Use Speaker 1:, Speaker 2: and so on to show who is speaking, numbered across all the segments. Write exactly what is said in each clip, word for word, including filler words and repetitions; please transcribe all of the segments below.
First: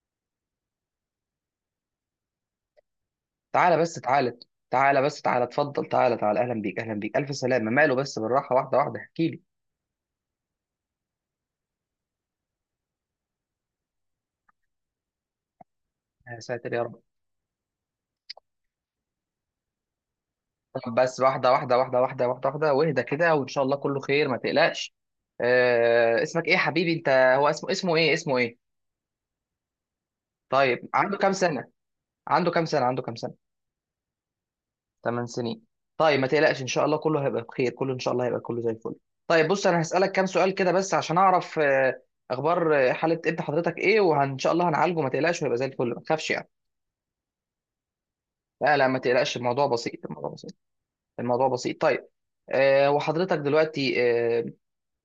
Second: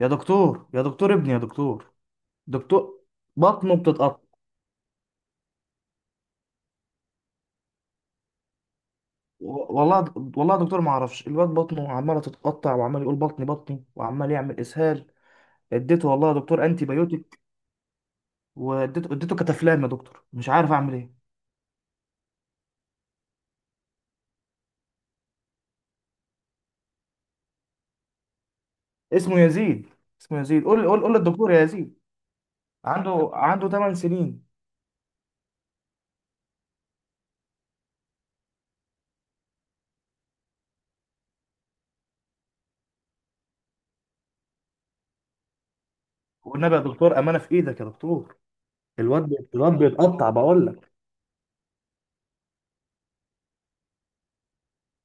Speaker 1: يا دكتور، يا دكتور، ابني يا دكتور. دكتور، بطنه
Speaker 2: تعالى بس
Speaker 1: بتتقطع.
Speaker 2: تعالى تعالى بس تعالى اتفضل، تعالى تعالى، اهلا بيك اهلا بيك، الف سلامه. ماله؟ بس بالراحه، واحده واحده احكي لي.
Speaker 1: و- والله والله يا دكتور، ما اعرفش الواد بطنه عماله تتقطع وعمال يقول بطني بطني وعمال يعمل اسهال. اديته والله يا
Speaker 2: يا
Speaker 1: دكتور
Speaker 2: ساتر يا
Speaker 1: انتي
Speaker 2: رب.
Speaker 1: بايوتيك، واديته اديته كتافلام يا دكتور، مش عارف
Speaker 2: طب
Speaker 1: اعمل ايه.
Speaker 2: بس، واحده واحده واحده واحده واحده واحده، واهدى كده. وان شاء الله كله خير، ما تقلقش. آه، اسمك ايه يا حبيبي؟ انت، هو اسمه اسمه ايه اسمه ايه
Speaker 1: اسمه يزيد. اسمه يزيد، قول
Speaker 2: طيب
Speaker 1: قول قول
Speaker 2: عنده كام
Speaker 1: للدكتور يا
Speaker 2: سنه
Speaker 1: يزيد.
Speaker 2: عنده كام سنه عنده كام
Speaker 1: عنده
Speaker 2: سنه
Speaker 1: عنده 8 سنين.
Speaker 2: 8 سنين. طيب، ما تقلقش، ان شاء الله كله هيبقى بخير، كله ان شاء الله هيبقى كله زي الفل. طيب بص، انا هسالك كام سؤال كده بس عشان اعرف آه اخبار، آه، حاله ابن حضرتك ايه، وان شاء الله هنعالجه، ما تقلقش وهيبقى زي الفل، ما تخافش.
Speaker 1: والنبي يا دكتور، امانه في ايدك يا دكتور.
Speaker 2: لا لا، ما
Speaker 1: الواد
Speaker 2: تقلقش،
Speaker 1: بي-
Speaker 2: الموضوع
Speaker 1: الواد
Speaker 2: بسيط، الموضوع
Speaker 1: بيتقطع
Speaker 2: بسيط،
Speaker 1: بقول لك.
Speaker 2: الموضوع بسيط. طيب. أه وحضرتك دلوقتي، أه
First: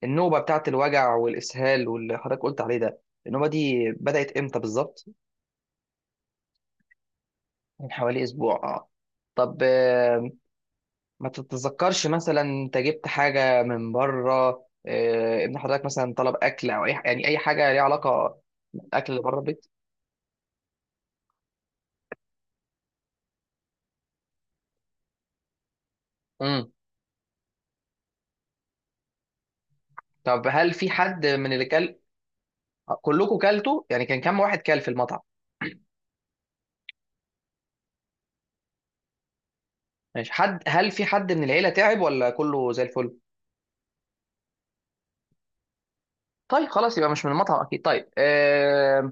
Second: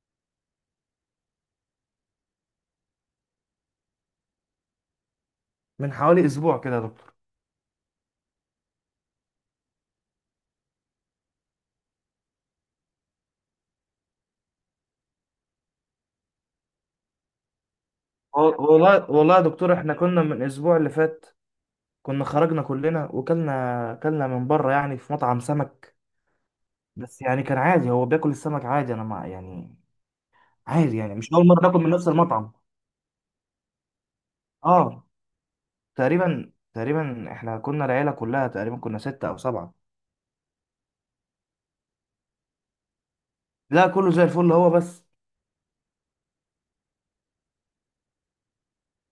Speaker 2: النوبة بتاعت الوجع والإسهال واللي حضرتك قلت عليه ده، النوبة دي بدأت امتى بالظبط؟
Speaker 1: من حوالي اسبوع كده يا دكتور.
Speaker 2: من حوالي أسبوع، اه. طب، آه، ما تتذكرش مثلا انت جبت حاجة من بره؟ آه، ابن حضرتك مثلا طلب أكل أو أي يعني أي حاجة ليها علاقة
Speaker 1: وال- والله
Speaker 2: بالأكل اللي
Speaker 1: والله
Speaker 2: بره
Speaker 1: يا
Speaker 2: البيت؟
Speaker 1: دكتور، احنا كنا من الاسبوع اللي فات كنا خرجنا كلنا وكلنا كلنا من بره، يعني في مطعم سمك،
Speaker 2: امم.
Speaker 1: بس يعني كان عادي، هو بياكل السمك عادي، انا مع يعني
Speaker 2: طب هل في
Speaker 1: عادي، يعني
Speaker 2: حد
Speaker 1: مش اول
Speaker 2: من
Speaker 1: مره
Speaker 2: اللي
Speaker 1: ناكل من
Speaker 2: كل
Speaker 1: نفس المطعم.
Speaker 2: كلكم كلتوا، يعني كان كم واحد كل في
Speaker 1: اه،
Speaker 2: المطعم؟
Speaker 1: تقريبا، تقريبا احنا كنا العيله كلها، تقريبا كنا ستة او سبعة.
Speaker 2: ماشي. حد هل في حد من العيلة تعب ولا كله زي الفل؟
Speaker 1: لا، كله زي الفل، هو بس.
Speaker 2: طيب خلاص، يبقى مش من المطعم اكيد. طيب، أه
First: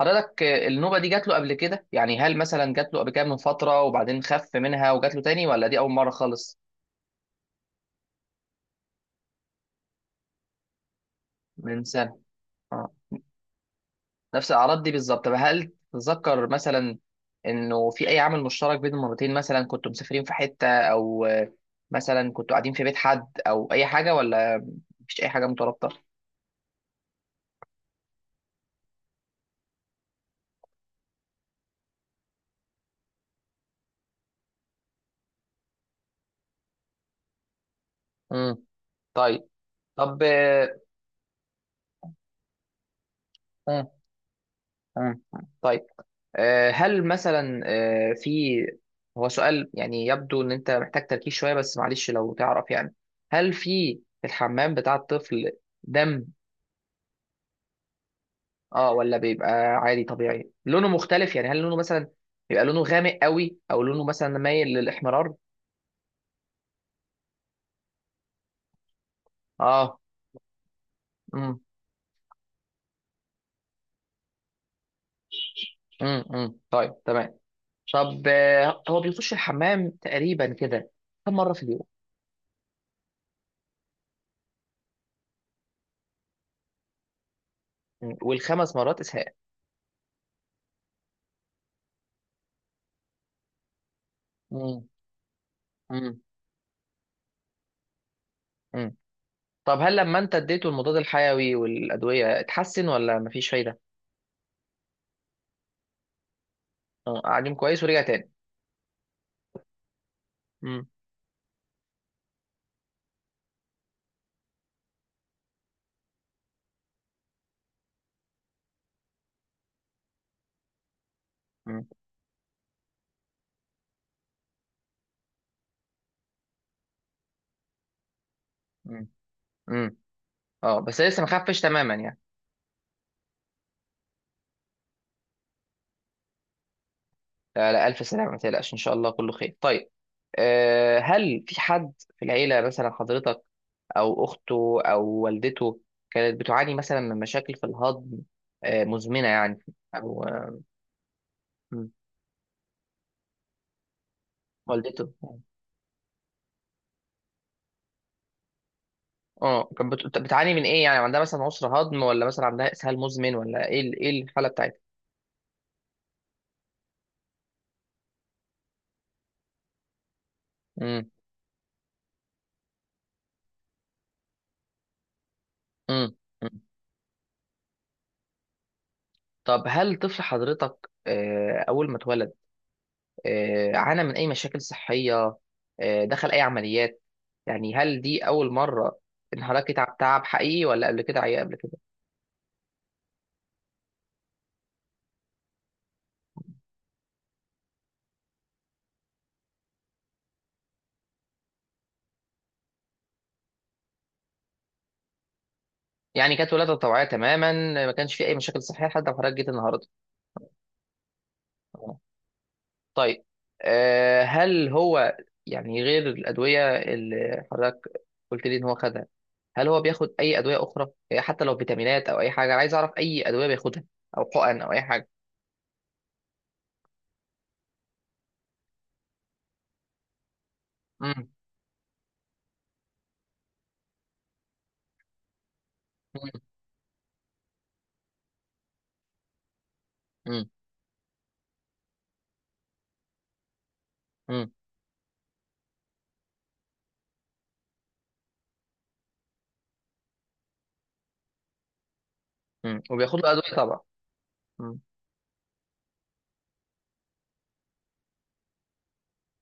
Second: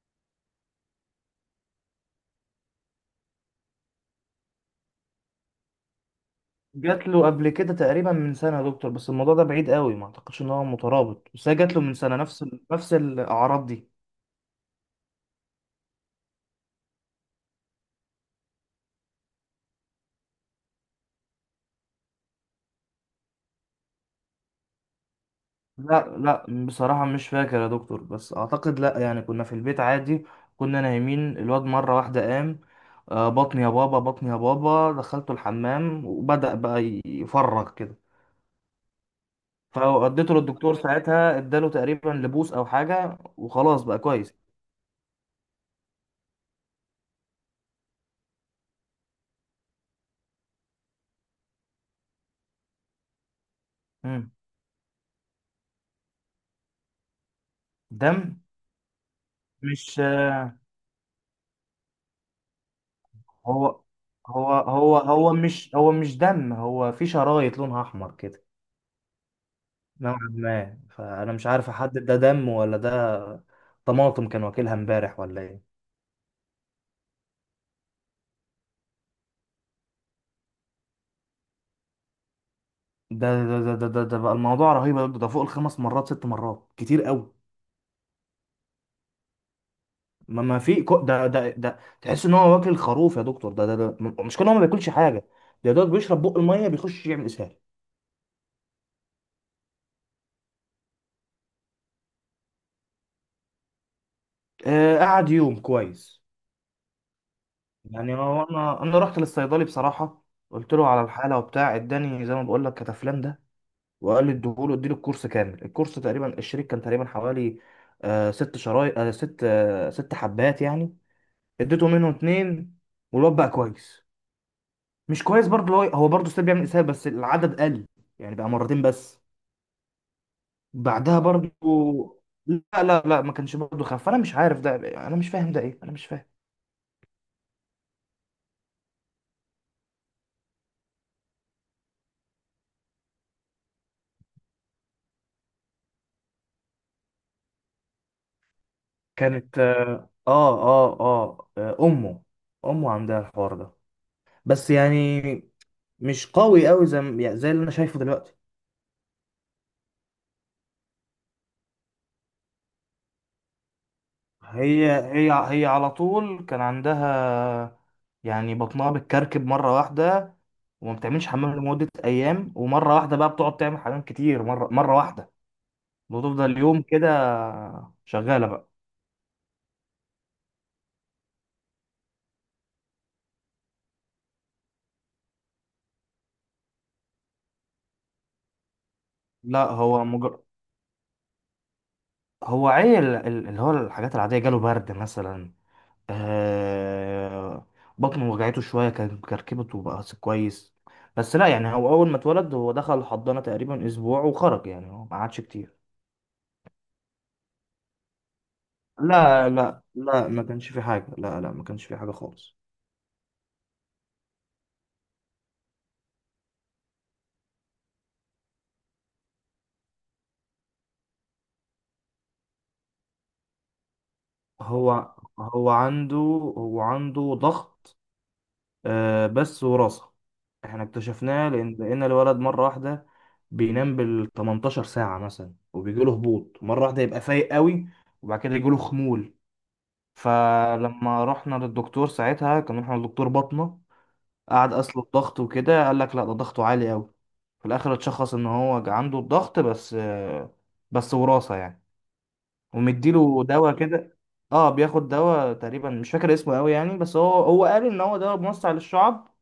Speaker 2: حضرتك، آه، النوبة دي جات له قبل كده؟ يعني هل مثلا جات له قبل كده من فترة وبعدين خف منها وجات له تاني، ولا دي أول مرة خالص؟
Speaker 1: جات له قبل كده تقريبا من سنه يا دكتور، بس الموضوع ده بعيد قوي، ما اعتقدش ان هو مترابط، بس هي جات له
Speaker 2: من
Speaker 1: من سنه
Speaker 2: سنة؟
Speaker 1: نفس ال...
Speaker 2: اه.
Speaker 1: نفس الاعراض دي.
Speaker 2: نفس الأعراض دي بالظبط؟ طب هل تتذكر مثلا إنه في أي عامل مشترك بين المرتين؟ مثلا كنتوا مسافرين في حتة، أو آه، مثلا كنتوا قاعدين في بيت حد أو أي حاجة، ولا مفيش أي حاجة
Speaker 1: لا
Speaker 2: مترابطة؟
Speaker 1: لا، بصراحة مش فاكر يا دكتور، بس أعتقد لا، يعني كنا في البيت عادي. كنا نايمين، الواد مرة واحدة قام: آه، بطني يا بابا، بطني يا بابا. دخلته الحمام وبدأ بقى ي- يفرغ كده.
Speaker 2: امم طيب. طب،
Speaker 1: فوديته للدكتور
Speaker 2: آه،
Speaker 1: ساعتها، اداله تقريبا لبوس أو حاجة وخلاص
Speaker 2: مم.
Speaker 1: بقى كويس.
Speaker 2: مم. طيب، آه، هل مثلا آه، في، هو سؤال يعني، يبدو ان انت محتاج تركيز شويه، بس معلش، لو تعرف يعني. هل في
Speaker 1: مم.
Speaker 2: الحمام بتاع الطفل دم،
Speaker 1: دم.
Speaker 2: اه، ولا بيبقى
Speaker 1: مش
Speaker 2: عادي طبيعي؟ لونه مختلف يعني، هل لونه مثلا بيبقى لونه غامق قوي،
Speaker 1: هو
Speaker 2: او لونه مثلا
Speaker 1: هو
Speaker 2: مايل
Speaker 1: هو
Speaker 2: للاحمرار؟
Speaker 1: هو مش هو مش دم، هو في شرايط لونها أحمر كده
Speaker 2: اه.
Speaker 1: نوعا ما، فانا مش
Speaker 2: امم.
Speaker 1: عارف احدد ده دم ولا ده طماطم كان واكلها امبارح ولا ايه.
Speaker 2: امم. امم. طيب تمام. طب، آه، هو بيخش الحمام تقريبا كده كم مره في اليوم؟
Speaker 1: ده ده ده ده ده, ده بقى الموضوع رهيب يا دكتور، ده فوق الخمس مرات ست مرات كتير قوي.
Speaker 2: مم. والخمس مرات اسهال؟
Speaker 1: ما ما في كو... ده ده ده تحس ان هو واكل خروف يا دكتور، ده ده, ده م- مش كان، هو ما
Speaker 2: امم.
Speaker 1: بياكلش حاجه، ده دوت بيشرب بق الميه بيخش يعمل اسهال.
Speaker 2: امم. طب هل لما انت اديته المضاد الحيوي والادويه اتحسن، ولا مفيش فايده؟
Speaker 1: آه، قعد يوم كويس.
Speaker 2: اه، قاعدين كويس ورجع
Speaker 1: يعني
Speaker 2: تاني؟
Speaker 1: هو، انا انا رحت للصيدلي بصراحه، قلت له
Speaker 2: امم.
Speaker 1: على الحاله وبتاع، اداني زي ما بقول لك كتافلان ده، وقال لي اديهوله، اديله الكورس كامل. الكورس تقريبا الشريك كان تقريبا حوالي آه ست شرايط، آه ست، آه ست حبات يعني.
Speaker 2: امم.
Speaker 1: اديته منهم اتنين والواد بقى كويس. مش كويس برضه، هو هو برضه ستيل بيعمل اسهال، بس العدد قل، يعني بقى مرتين
Speaker 2: امم.
Speaker 1: بس.
Speaker 2: امم. اه، بس
Speaker 1: بعدها
Speaker 2: لسه ما
Speaker 1: برضه
Speaker 2: خفش تماما يعني.
Speaker 1: لا لا لا، ما كانش برضه خف، انا مش عارف ده، انا مش فاهم ده ايه، انا مش فاهم.
Speaker 2: لا لا، الف سلامه، ما تقلقش، ان شاء الله كله خير. طيب، أه هل في حد في العيله مثلا، حضرتك او اخته او والدته، كانت بتعاني مثلا من مشاكل في الهضم، آه، مزمنه يعني؟
Speaker 1: كانت اه
Speaker 2: او آه،
Speaker 1: اه اه, آه
Speaker 2: مم.
Speaker 1: امه. امه عندها الحوار ده، بس
Speaker 2: والدته؟
Speaker 1: يعني مش قوي قوي زي ما- يعني زي اللي انا شايفه دلوقتي.
Speaker 2: اه، كانت بت- بتعاني من ايه يعني؟ عندها مثلا عسر هضم، ولا مثلا عندها اسهال مزمن، ولا ايه ال- ايه الحاله بتاعتها؟
Speaker 1: هي هي هي على طول كان عندها، يعني بطنها بتكركب مرة واحدة وما بتعملش حمام لمدة أيام، ومرة واحدة بقى بتقعد تعمل حمام كتير، مرة مرة واحدة
Speaker 2: مم.
Speaker 1: وتفضل
Speaker 2: مم.
Speaker 1: يوم كده شغالة بقى.
Speaker 2: طب هل طفل حضرتك، آه، أول ما اتولد، آه، عانى من أي مشاكل صحية؟ آه، دخل أي عمليات؟ يعني هل دي أول مرة إن
Speaker 1: لا،
Speaker 2: حضرتك، تعب
Speaker 1: هو
Speaker 2: تعب
Speaker 1: مجر...
Speaker 2: حقيقي، ولا قبل كده عيا قبل كده؟
Speaker 1: هو عيل، ال- اللي هو الحاجات العادية جاله برد مثلا، آه... بطنه وجعته شوية كان كركبت وبقى كويس. بس لا، يعني هو أول ما اتولد هو دخل الحضانة تقريبا أسبوع وخرج، يعني هو ما قعدش كتير.
Speaker 2: يعني كانت ولادة طوعية تماما، ما كانش في أي مشاكل صحية لحد ما حضرتك جيت
Speaker 1: لا لا
Speaker 2: النهاردة؟
Speaker 1: لا، ما كانش في حاجة، لا لا، ما كانش
Speaker 2: تمام.
Speaker 1: في حاجة خالص.
Speaker 2: طيب، آه، هل هو، يعني غير الأدوية اللي حضرتك قلت لي إن هو خدها، هل هو بياخد أي أدوية أخرى، آه، حتى لو فيتامينات أو أي حاجة؟ أنا عايز أعرف أي أدوية بياخدها، أو حقن أو أي حاجة.
Speaker 1: هو هو عنده، هو عنده ضغط، آه بس وراثة. احنا اكتشفناه لأن لأن الولد مرة واحدة بينام بال 18 ساعة مثلا وبيجيله
Speaker 2: مم.
Speaker 1: هبوط مرة واحدة يبقى فايق قوي، وبعد كده يجيله خمول.
Speaker 2: مم.
Speaker 1: فلما رحنا للدكتور ساعتها، كان رحنا للدكتور بطنه،
Speaker 2: مم.
Speaker 1: قعد قاس له الضغط وكده، قال لك لا ده ضغطه عالي قوي. في الآخر اتشخص إن هو عنده الضغط، بس آه، بس وراثة يعني.
Speaker 2: مم. وبياخد له
Speaker 1: ومديله
Speaker 2: ادويه
Speaker 1: دواء
Speaker 2: طبعا.
Speaker 1: كده. اه،
Speaker 2: مم.
Speaker 1: بياخد دواء، تقريبا مش فاكر اسمه قوي يعني، بس هو هو قال ان هو دواء موسع للشعب،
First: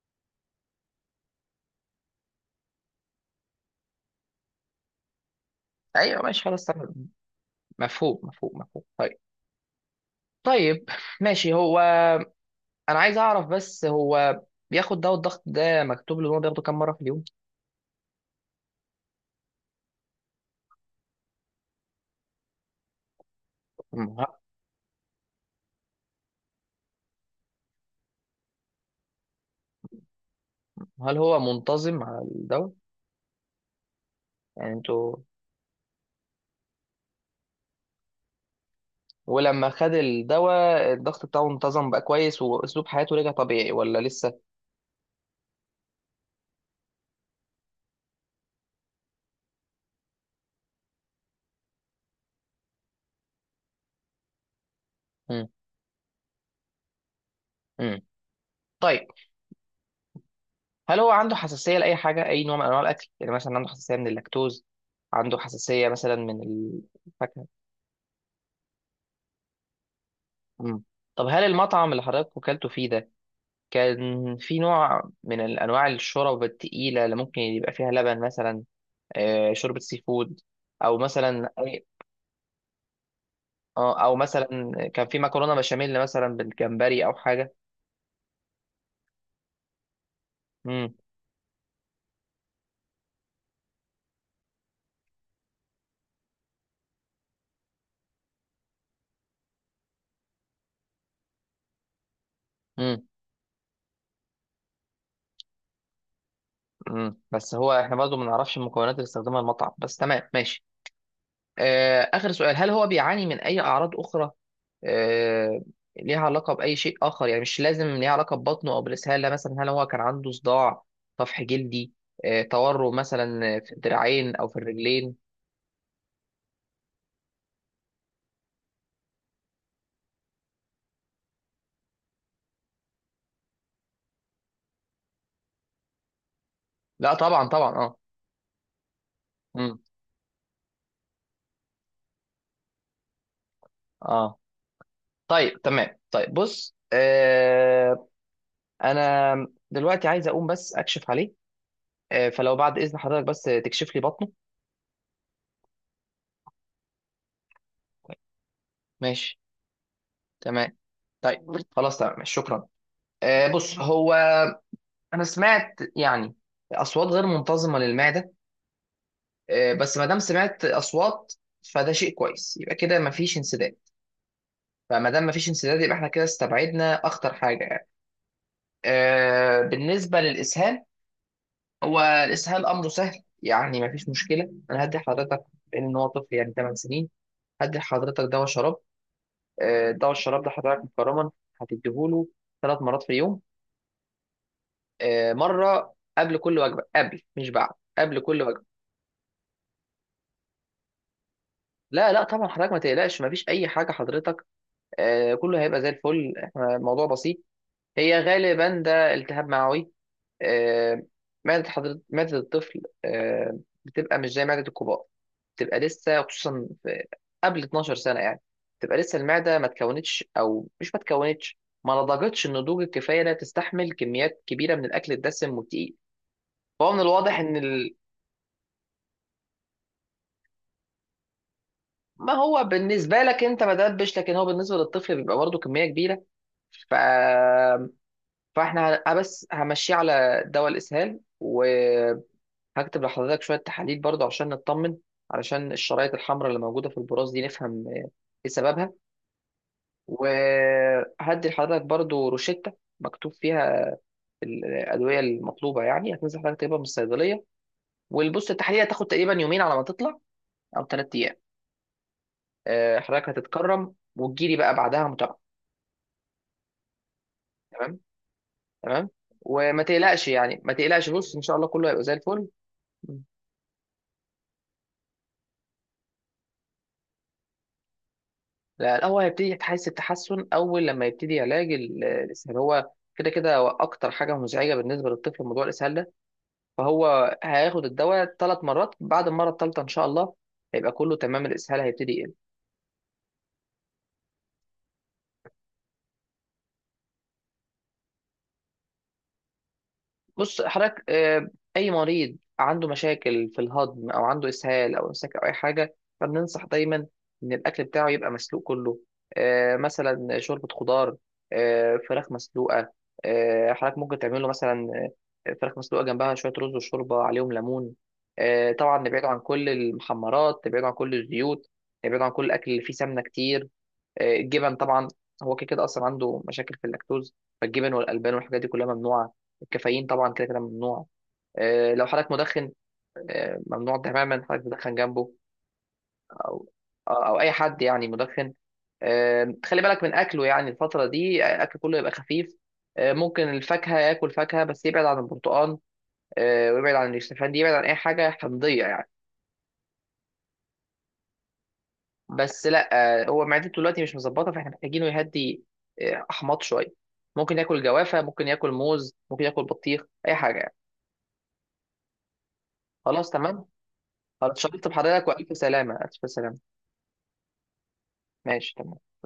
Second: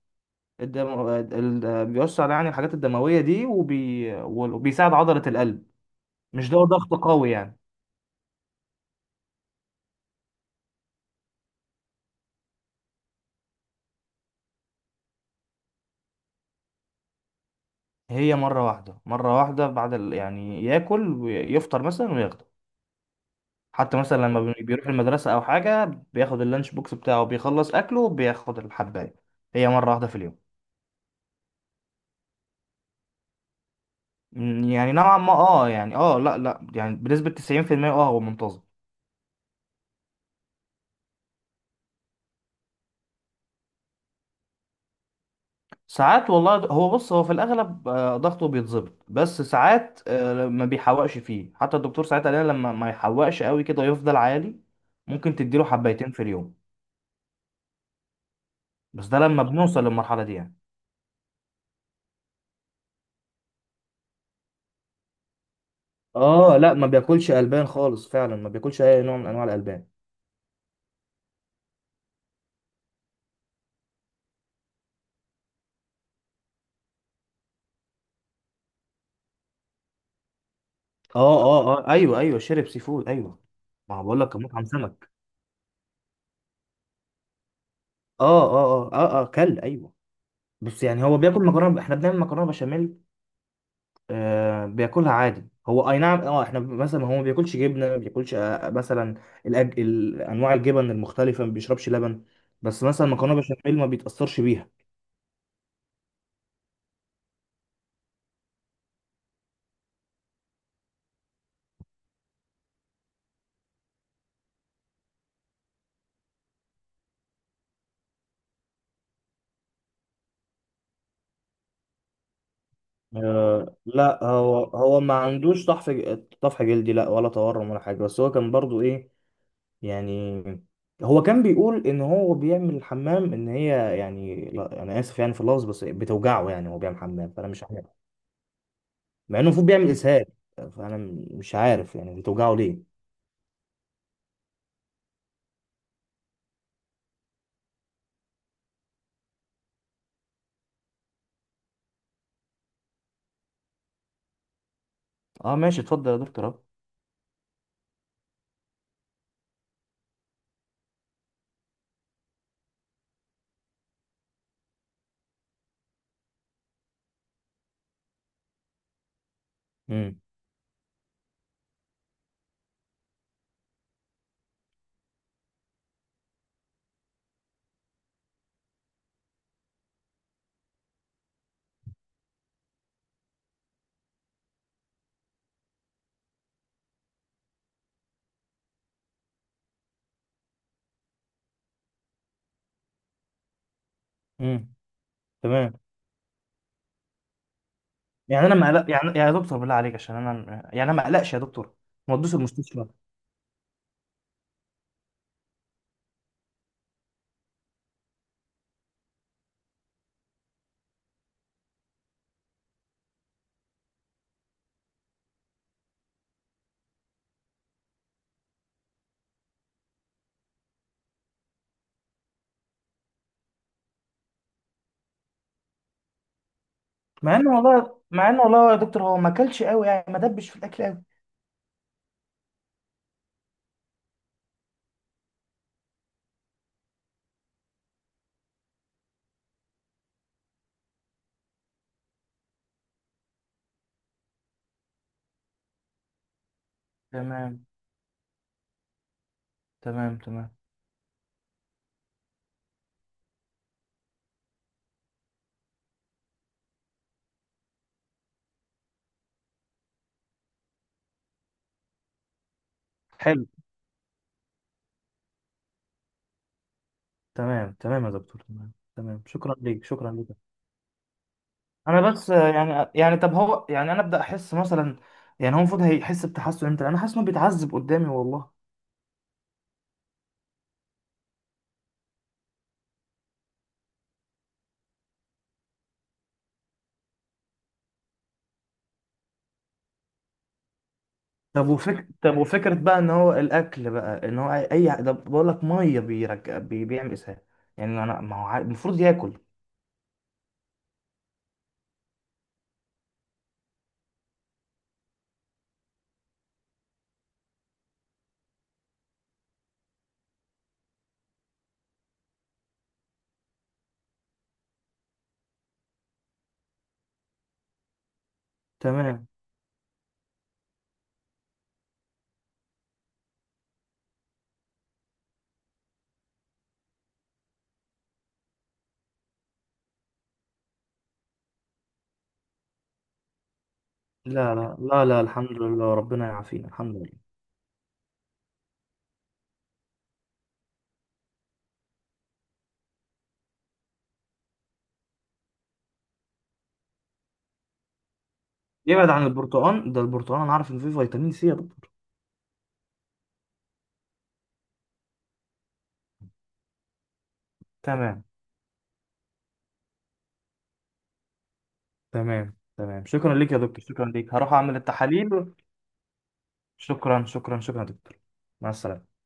Speaker 1: الدم... ال... بيوسع يعني الحاجات الدمويه دي، وبي... وبيساعد عضله القلب.
Speaker 2: ايوه ماشي،
Speaker 1: مش دواء
Speaker 2: خلاص
Speaker 1: ضغط
Speaker 2: تمام.
Speaker 1: قوي يعني.
Speaker 2: مفهوم مفهوم مفهوم. طيب. طيب ماشي. هو انا عايز اعرف بس، هو بياخد دواء الضغط ده مكتوب له ان هو بياخده كام مره في اليوم؟
Speaker 1: هي مره واحده، مره واحده بعد ال... يعني ياكل ويفطر مثلا وياخده. حتى
Speaker 2: مم.
Speaker 1: مثلا لما بي- بيروح المدرسه او حاجه، بياخد اللانش بوكس بتاعه، بيخلص اكله بياخد الحبايه. هي مره واحده في اليوم.
Speaker 2: هل هو منتظم على الدواء؟
Speaker 1: م،
Speaker 2: يعني
Speaker 1: يعني
Speaker 2: انتوا
Speaker 1: نوعا ما اه، يعني اه، لا لا، يعني بنسبه تسعين في المية اه، هو منتظم.
Speaker 2: ولما خد الدواء، الضغط بتاعه انتظم بقى كويس، واسلوب حياته رجع طبيعي، ولا لسه؟
Speaker 1: ساعات والله د- هو بص، هو في الاغلب آه، ضغطه بيتظبط، بس ساعات آه، ما بيحوقش فيه، حتى الدكتور ساعات قال لنا لما ما يحوقش قوي كده يفضل عالي، ممكن
Speaker 2: مم.
Speaker 1: تديله حبايتين في اليوم،
Speaker 2: مم.
Speaker 1: بس
Speaker 2: طيب،
Speaker 1: ده لما بنوصل للمرحله دي يعني.
Speaker 2: هل هو عنده حساسيه لاي حاجه، اي نوع من انواع الاكل؟ يعني مثلا عنده حساسيه من اللاكتوز، عنده حساسيه مثلا من
Speaker 1: اه لا، ما بياكلش
Speaker 2: الفاكهه؟
Speaker 1: البان خالص، فعلا ما بياكلش اي نوع من انواع الالبان.
Speaker 2: مم. طب هل المطعم اللي حضرتك وكلته فيه ده، كان في نوع من الأنواع الشرب التقيلة اللي ممكن يبقى فيها لبن مثلا؟ آه، شوربة سي فود، أو
Speaker 1: اه
Speaker 2: مثلا
Speaker 1: اه
Speaker 2: أي
Speaker 1: اه ايوه ايوه، شرب سي فود ايوه. ما
Speaker 2: آه،
Speaker 1: هو
Speaker 2: أو
Speaker 1: بقول لك كان
Speaker 2: مثلا
Speaker 1: مطعم
Speaker 2: كان
Speaker 1: سمك.
Speaker 2: في مكرونة بشاميل مثلا بالجمبري أو حاجة؟
Speaker 1: اه اه اه اه اه، كل ايوه. بس
Speaker 2: مم.
Speaker 1: يعني هو بياكل مكرونه، احنا بنعمل مكرونه بشاميل، آه، بياكلها عادي هو، اي نعم، اه احنا مثلا، هو ما بياكلش جبنه، ما بياكلش آه، آه مثلا الأج... ال- انواع الجبن المختلفه، ما بيشربش لبن، بس
Speaker 2: مم.
Speaker 1: مثلا مكرونه بشاميل ما بيتاثرش بيها.
Speaker 2: مم. بس هو، إحنا برضو ما نعرفش المكونات اللي استخدمها المطعم، بس تمام ماشي. آه، آخر سؤال، هل هو بيعاني من أي أعراض أخرى آه، ليها علاقة بأي شيء آخر؟ يعني مش لازم ليها علاقة ببطنه أو بالإسهال، لا، مثلا هل هو كان عنده صداع، طفح جلدي، آه، تورم مثلا في
Speaker 1: آه لا،
Speaker 2: الدراعين أو في
Speaker 1: هو هو ما
Speaker 2: الرجلين؟
Speaker 1: عندوش طحف، طفح جلدي لا، ولا تورم ولا حاجه. بس هو كان برضو ايه يعني، هو كان بيقول ان هو بيعمل الحمام ان هي يعني، لا انا اسف يعني في اللفظ، بس بتوجعه يعني، هو بيعمل
Speaker 2: لا
Speaker 1: حمام
Speaker 2: طبعا
Speaker 1: فانا مش
Speaker 2: طبعا،
Speaker 1: عارف،
Speaker 2: اه.
Speaker 1: مع انه المفروض
Speaker 2: مم.
Speaker 1: بيعمل اسهال، فانا م- مش عارف يعني بتوجعه ليه.
Speaker 2: اه. طيب تمام. طيب بص، آه، أنا دلوقتي عايز أقوم بس أكشف عليه، آه، فلو بعد إذن حضرتك بس تكشف لي بطنه.
Speaker 1: اه ماشي، اتفضل يا دكتور اهو.
Speaker 2: ماشي تمام. طيب خلاص، تمام، شكرا. آه، بص هو، أنا سمعت يعني أصوات غير منتظمة للمعدة، آه، بس ما دام
Speaker 1: امم
Speaker 2: سمعت اصوات، فده شيء كويس، يبقى كده ما فيش انسداد. فما دام ما فيش انسداد، يبقى احنا كده استبعدنا اخطر حاجه يعني. آه، بالنسبه للاسهال، هو الاسهال امره سهل يعني، ما فيش مشكله. انا هدي حضرتك، بان هو طفل يعني 8 سنين، هدي لحضرتك دواء شراب. آه، دواء الشراب ده حضرتك مكرما هتديهوله تلات مرات في اليوم،
Speaker 1: امم،
Speaker 2: آه،
Speaker 1: تمام.
Speaker 2: مره قبل كل وجبه، قبل مش بعد. قبل كل
Speaker 1: يعني انا ما
Speaker 2: وجبه.
Speaker 1: قلق، يعني يعني يا دكتور بالله عليك، عشان انا يعني انا ما اقلقش يا دكتور،
Speaker 2: لا
Speaker 1: ما
Speaker 2: لا
Speaker 1: ودوش
Speaker 2: طبعا، حضرتك ما
Speaker 1: المستشفى.
Speaker 2: تقلقش، ما فيش اي حاجه، حضرتك، آه، كله هيبقى زي الفل، احنا الموضوع بسيط. هي غالبا ده التهاب معوي، آه، معدة حضرتك، معدة الطفل، آه، بتبقى مش زي معدة الكبار، بتبقى لسه، خصوصا في قبل 12 سنة يعني، بتبقى لسه المعدة ما تكونتش، أو مش ما تكونتش، ما نضجتش النضوج الكفاية لا تستحمل كميات كبيرة من الأكل الدسم والتقيل. فهو من
Speaker 1: مع
Speaker 2: الواضح
Speaker 1: انه
Speaker 2: إن ال...
Speaker 1: والله، مع انه والله يا دكتور، هو ما اكلش قوي يعني، ما دبش في الاكل قوي.
Speaker 2: ما هو بالنسبة لك أنت ما دبش، لكن هو بالنسبة للطفل بيبقى برضه كمية كبيرة. ف... فإحنا ه- بس همشيه على دواء الإسهال، و هكتب لحضرتك شوية تحاليل برضه عشان نطمن، علشان الشرايط الحمراء اللي موجودة في البراز دي
Speaker 1: تمام.
Speaker 2: نفهم آه، ايه سببها.
Speaker 1: تمام تمام.
Speaker 2: وهدي لحضرتك برضه روشتة مكتوب فيها ال- الأدوية المطلوبة، يعني هتنزل حضرتك تجيبها من الصيدلية. والبص، التحاليل هتاخد تقريبا يومين على ما تطلع، أو تلات أيام. آه، حضرتك
Speaker 1: حلو.
Speaker 2: هتتكرم وتجيلي بقى بعدها متابعة.
Speaker 1: تمام
Speaker 2: تمام
Speaker 1: تمام يا دكتور، تمام
Speaker 2: تمام.
Speaker 1: تمام، شكرا
Speaker 2: وما
Speaker 1: ليك شكرا ليك.
Speaker 2: تقلقش يعني، ما تقلقش، بص إن شاء الله كله هيبقى
Speaker 1: انا
Speaker 2: زي
Speaker 1: بس
Speaker 2: الفل.
Speaker 1: يعني، يعني طب هو يعني، انا ابدا احس مثلا، يعني هو المفروض هيحس بتحسن امتى، انا حاسس انه بيتعذب قدامي والله.
Speaker 2: لا، الأول هيبتدي تحس التحسن أول لما يبتدي علاج ال- الإسهال. هو كده كده هو أكتر حاجة مزعجة بالنسبة للطفل موضوع الإسهال ده. فهو هياخد الدواء تلات مرات، بعد المرة الثالثة إن شاء الله هيبقى كله تمام،
Speaker 1: طب
Speaker 2: الإسهال
Speaker 1: وفك...
Speaker 2: هيبتدي...
Speaker 1: طب وفكرة بقى ان هو الاكل، بقى ان هو اي أي- ده بقول لك ميه بيرجع بي... بيعمل اسهال، يعني انا ما هو عا- المفروض ياكل.
Speaker 2: بص حضرتك، آه، اي مريض عنده مشاكل في الهضم او عنده اسهال او امساك او اي حاجه، فبننصح دايما ان الاكل بتاعه يبقى مسلوق كله. آه، مثلا شوربه خضار، آه، فراخ مسلوقه. آه، حضرتك ممكن تعمل له مثلا آه، فراخ مسلوقه جنبها شويه رز وشوربه عليهم ليمون. آه، طبعا نبعد
Speaker 1: تمام.
Speaker 2: عن كل المحمرات، نبعد عن كل الزيوت، نبعد عن كل الاكل اللي فيه سمنه كتير. آه، الجبن طبعا، هو كده كده اصلا عنده مشاكل في اللاكتوز، فالجبن والالبان والحاجات دي كلها ممنوعه. الكافيين طبعا كده كده ممنوع. آه، لو حضرتك مدخن، آه، ممنوع تماما
Speaker 1: لا
Speaker 2: حضرتك
Speaker 1: لا
Speaker 2: تدخن
Speaker 1: لا لا،
Speaker 2: جنبه،
Speaker 1: الحمد لله، ربنا يعافينا،
Speaker 2: او
Speaker 1: الحمد لله.
Speaker 2: او اي حد يعني مدخن. آه، خلي بالك من اكله يعني، الفتره دي الاكل كله يبقى خفيف. آه، ممكن الفاكهه، ياكل فاكهه بس يبعد عن البرتقال، آه، ويبعد عن الشوفان دي، يبعد عن اي حاجه حمضيه يعني.
Speaker 1: يبعد عن البرتقال ده، البرتقال انا عارف ان فيه فيتامين سي يا دكتور.
Speaker 2: بس لا، آه، هو معدته دلوقتي مش مظبطه، فاحنا محتاجينه يهدي آه، احماض شويه. ممكن ياكل جوافه،
Speaker 1: تمام
Speaker 2: ممكن ياكل موز، ممكن ياكل بطيخ، اي حاجه يعني.
Speaker 1: تمام تمام،
Speaker 2: خلاص
Speaker 1: شكرا ليك يا
Speaker 2: تمام.
Speaker 1: دكتور، شكرا ليك، هروح
Speaker 2: خلاص،
Speaker 1: اعمل
Speaker 2: شرطت بحضرتك،
Speaker 1: التحاليل.
Speaker 2: والف سلامه، الف سلامه.
Speaker 1: شكرا شكرا شكرا يا دكتور. مع
Speaker 2: ماشي تمام.
Speaker 1: السلامة.